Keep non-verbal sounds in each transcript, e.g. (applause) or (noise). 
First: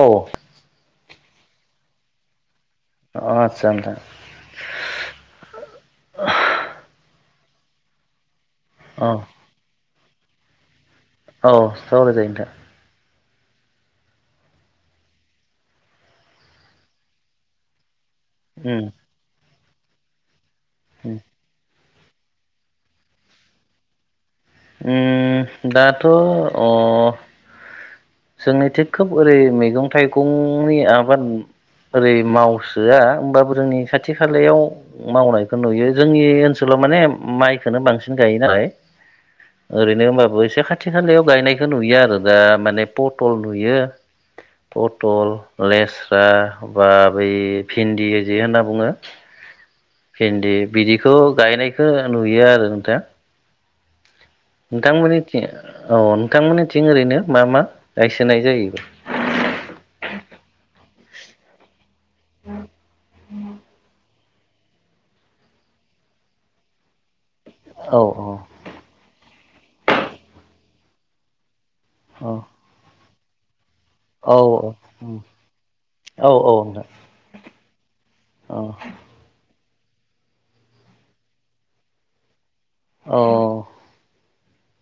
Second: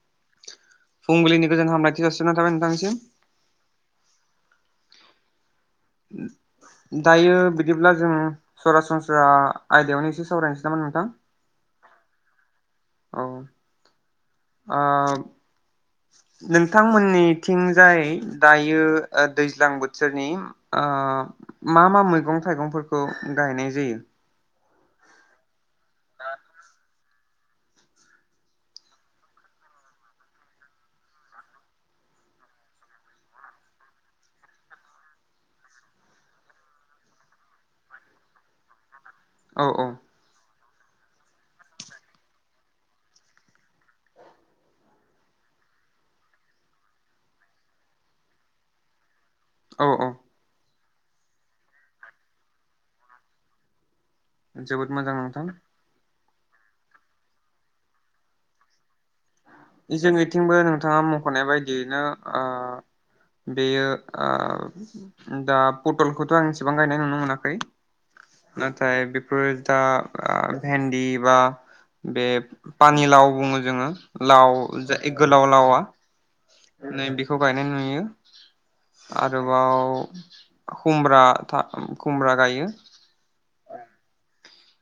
औ। फुंबिलिनि गोजोन हामलथि जासिनाय थाबाय नोंथांनिसि। अ आतसा नोंथां। दायो बिदिब्ला जों सरा औ सुनस्रा आयदायावनो सावरायनोसै नामा नोंथां? औ सावराय जायो नोंथां। औ ओ नोंथांमोननिथिंजाय नोंथां दायो उम ओ दैज ज्लां बोथोरनि ओ उम मा मा मैगं थाइगंफोरखौ गाहायनाय जायो? उम दाथ' अ जोंनिथि खोब ओरै मैगं थाइगंनि आबाद ओरै मावसोआ होमबाबो जोंनि खाथि खालायाव मावनायखौ नुयो जोंनि ओनसोलाव माने माइखोनो बांसिन गायो नालाय औ औ ओरैनो होनबाबो एसे खाथि खालायाव गायनायखौ नुयो आरो दा माने पटल नुयो पटल लेस्रा बा बै भिन्दि जि होनना बुङो औ औ भिन्दि बिदिखौ गायनायखो नुयो आरो नोंथां। जोबोद मोजां नोंथांमोनथि नोंथां औ नोंथांमोननिथिं ओरैनो मा मा गायसोनाय जायो? जोंनिथिंबो नोंथाङा मख'नाय बायदियैनो ओ बेयो ओ दा पटलखौथ' आं एसिबां गायनाय नुनो मोनाखै औ औ (unintelligible) नाथाय बे दा ओ भेन्दिब बे पानिलाव बुङो जोङो औ लाव जे ओइ गोलाव लावा औ औ नोंथां नै बेखौ गायनाय नुयो (unintelligible) औ खुमब्रा गायो अ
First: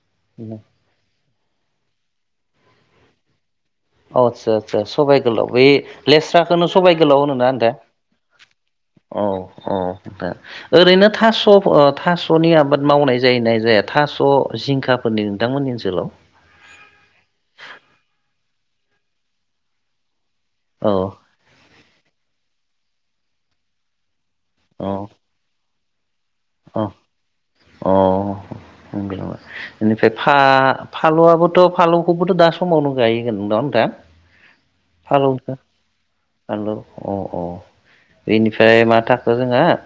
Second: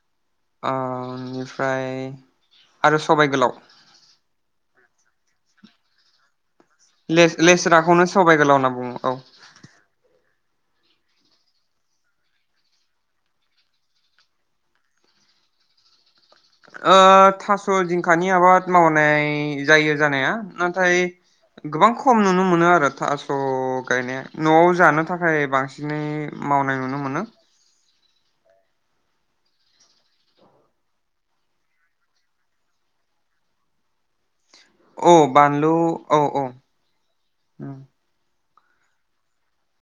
(unintelligible) ओमफ्राय आरो सबायाइ गोलाव अ आतसा खरसा सबाइ गोलाव बै लेस्रा बेखौनो सबाय गोलाव होनो ना नोंथां लेस्राखौनो सबाइ गोलाव होनना बुङो औ औ। ओरैनो थास थासनि आबाद मावनाय जायो ना जाया थास जिंखाफोरनि नोंथांमोननि ओनसोलाव। थास जिंखानि आबाद मावनाय जायो जानाया। औ नाथाय गोबां खम नुनो मोनो आरो। थास गायनाया। नआव औ जानो थाखाय बांसिन। बिनि। मावनाय औ नुनो मोनो। अ बेनिफ्राय बानलुआबोथ बानलुखौबोथ दा समावनो गाययो ना नोंथां दा। औ बानलु औ औ। अ अ बेनिफ्राय मा थाखो जोंहा।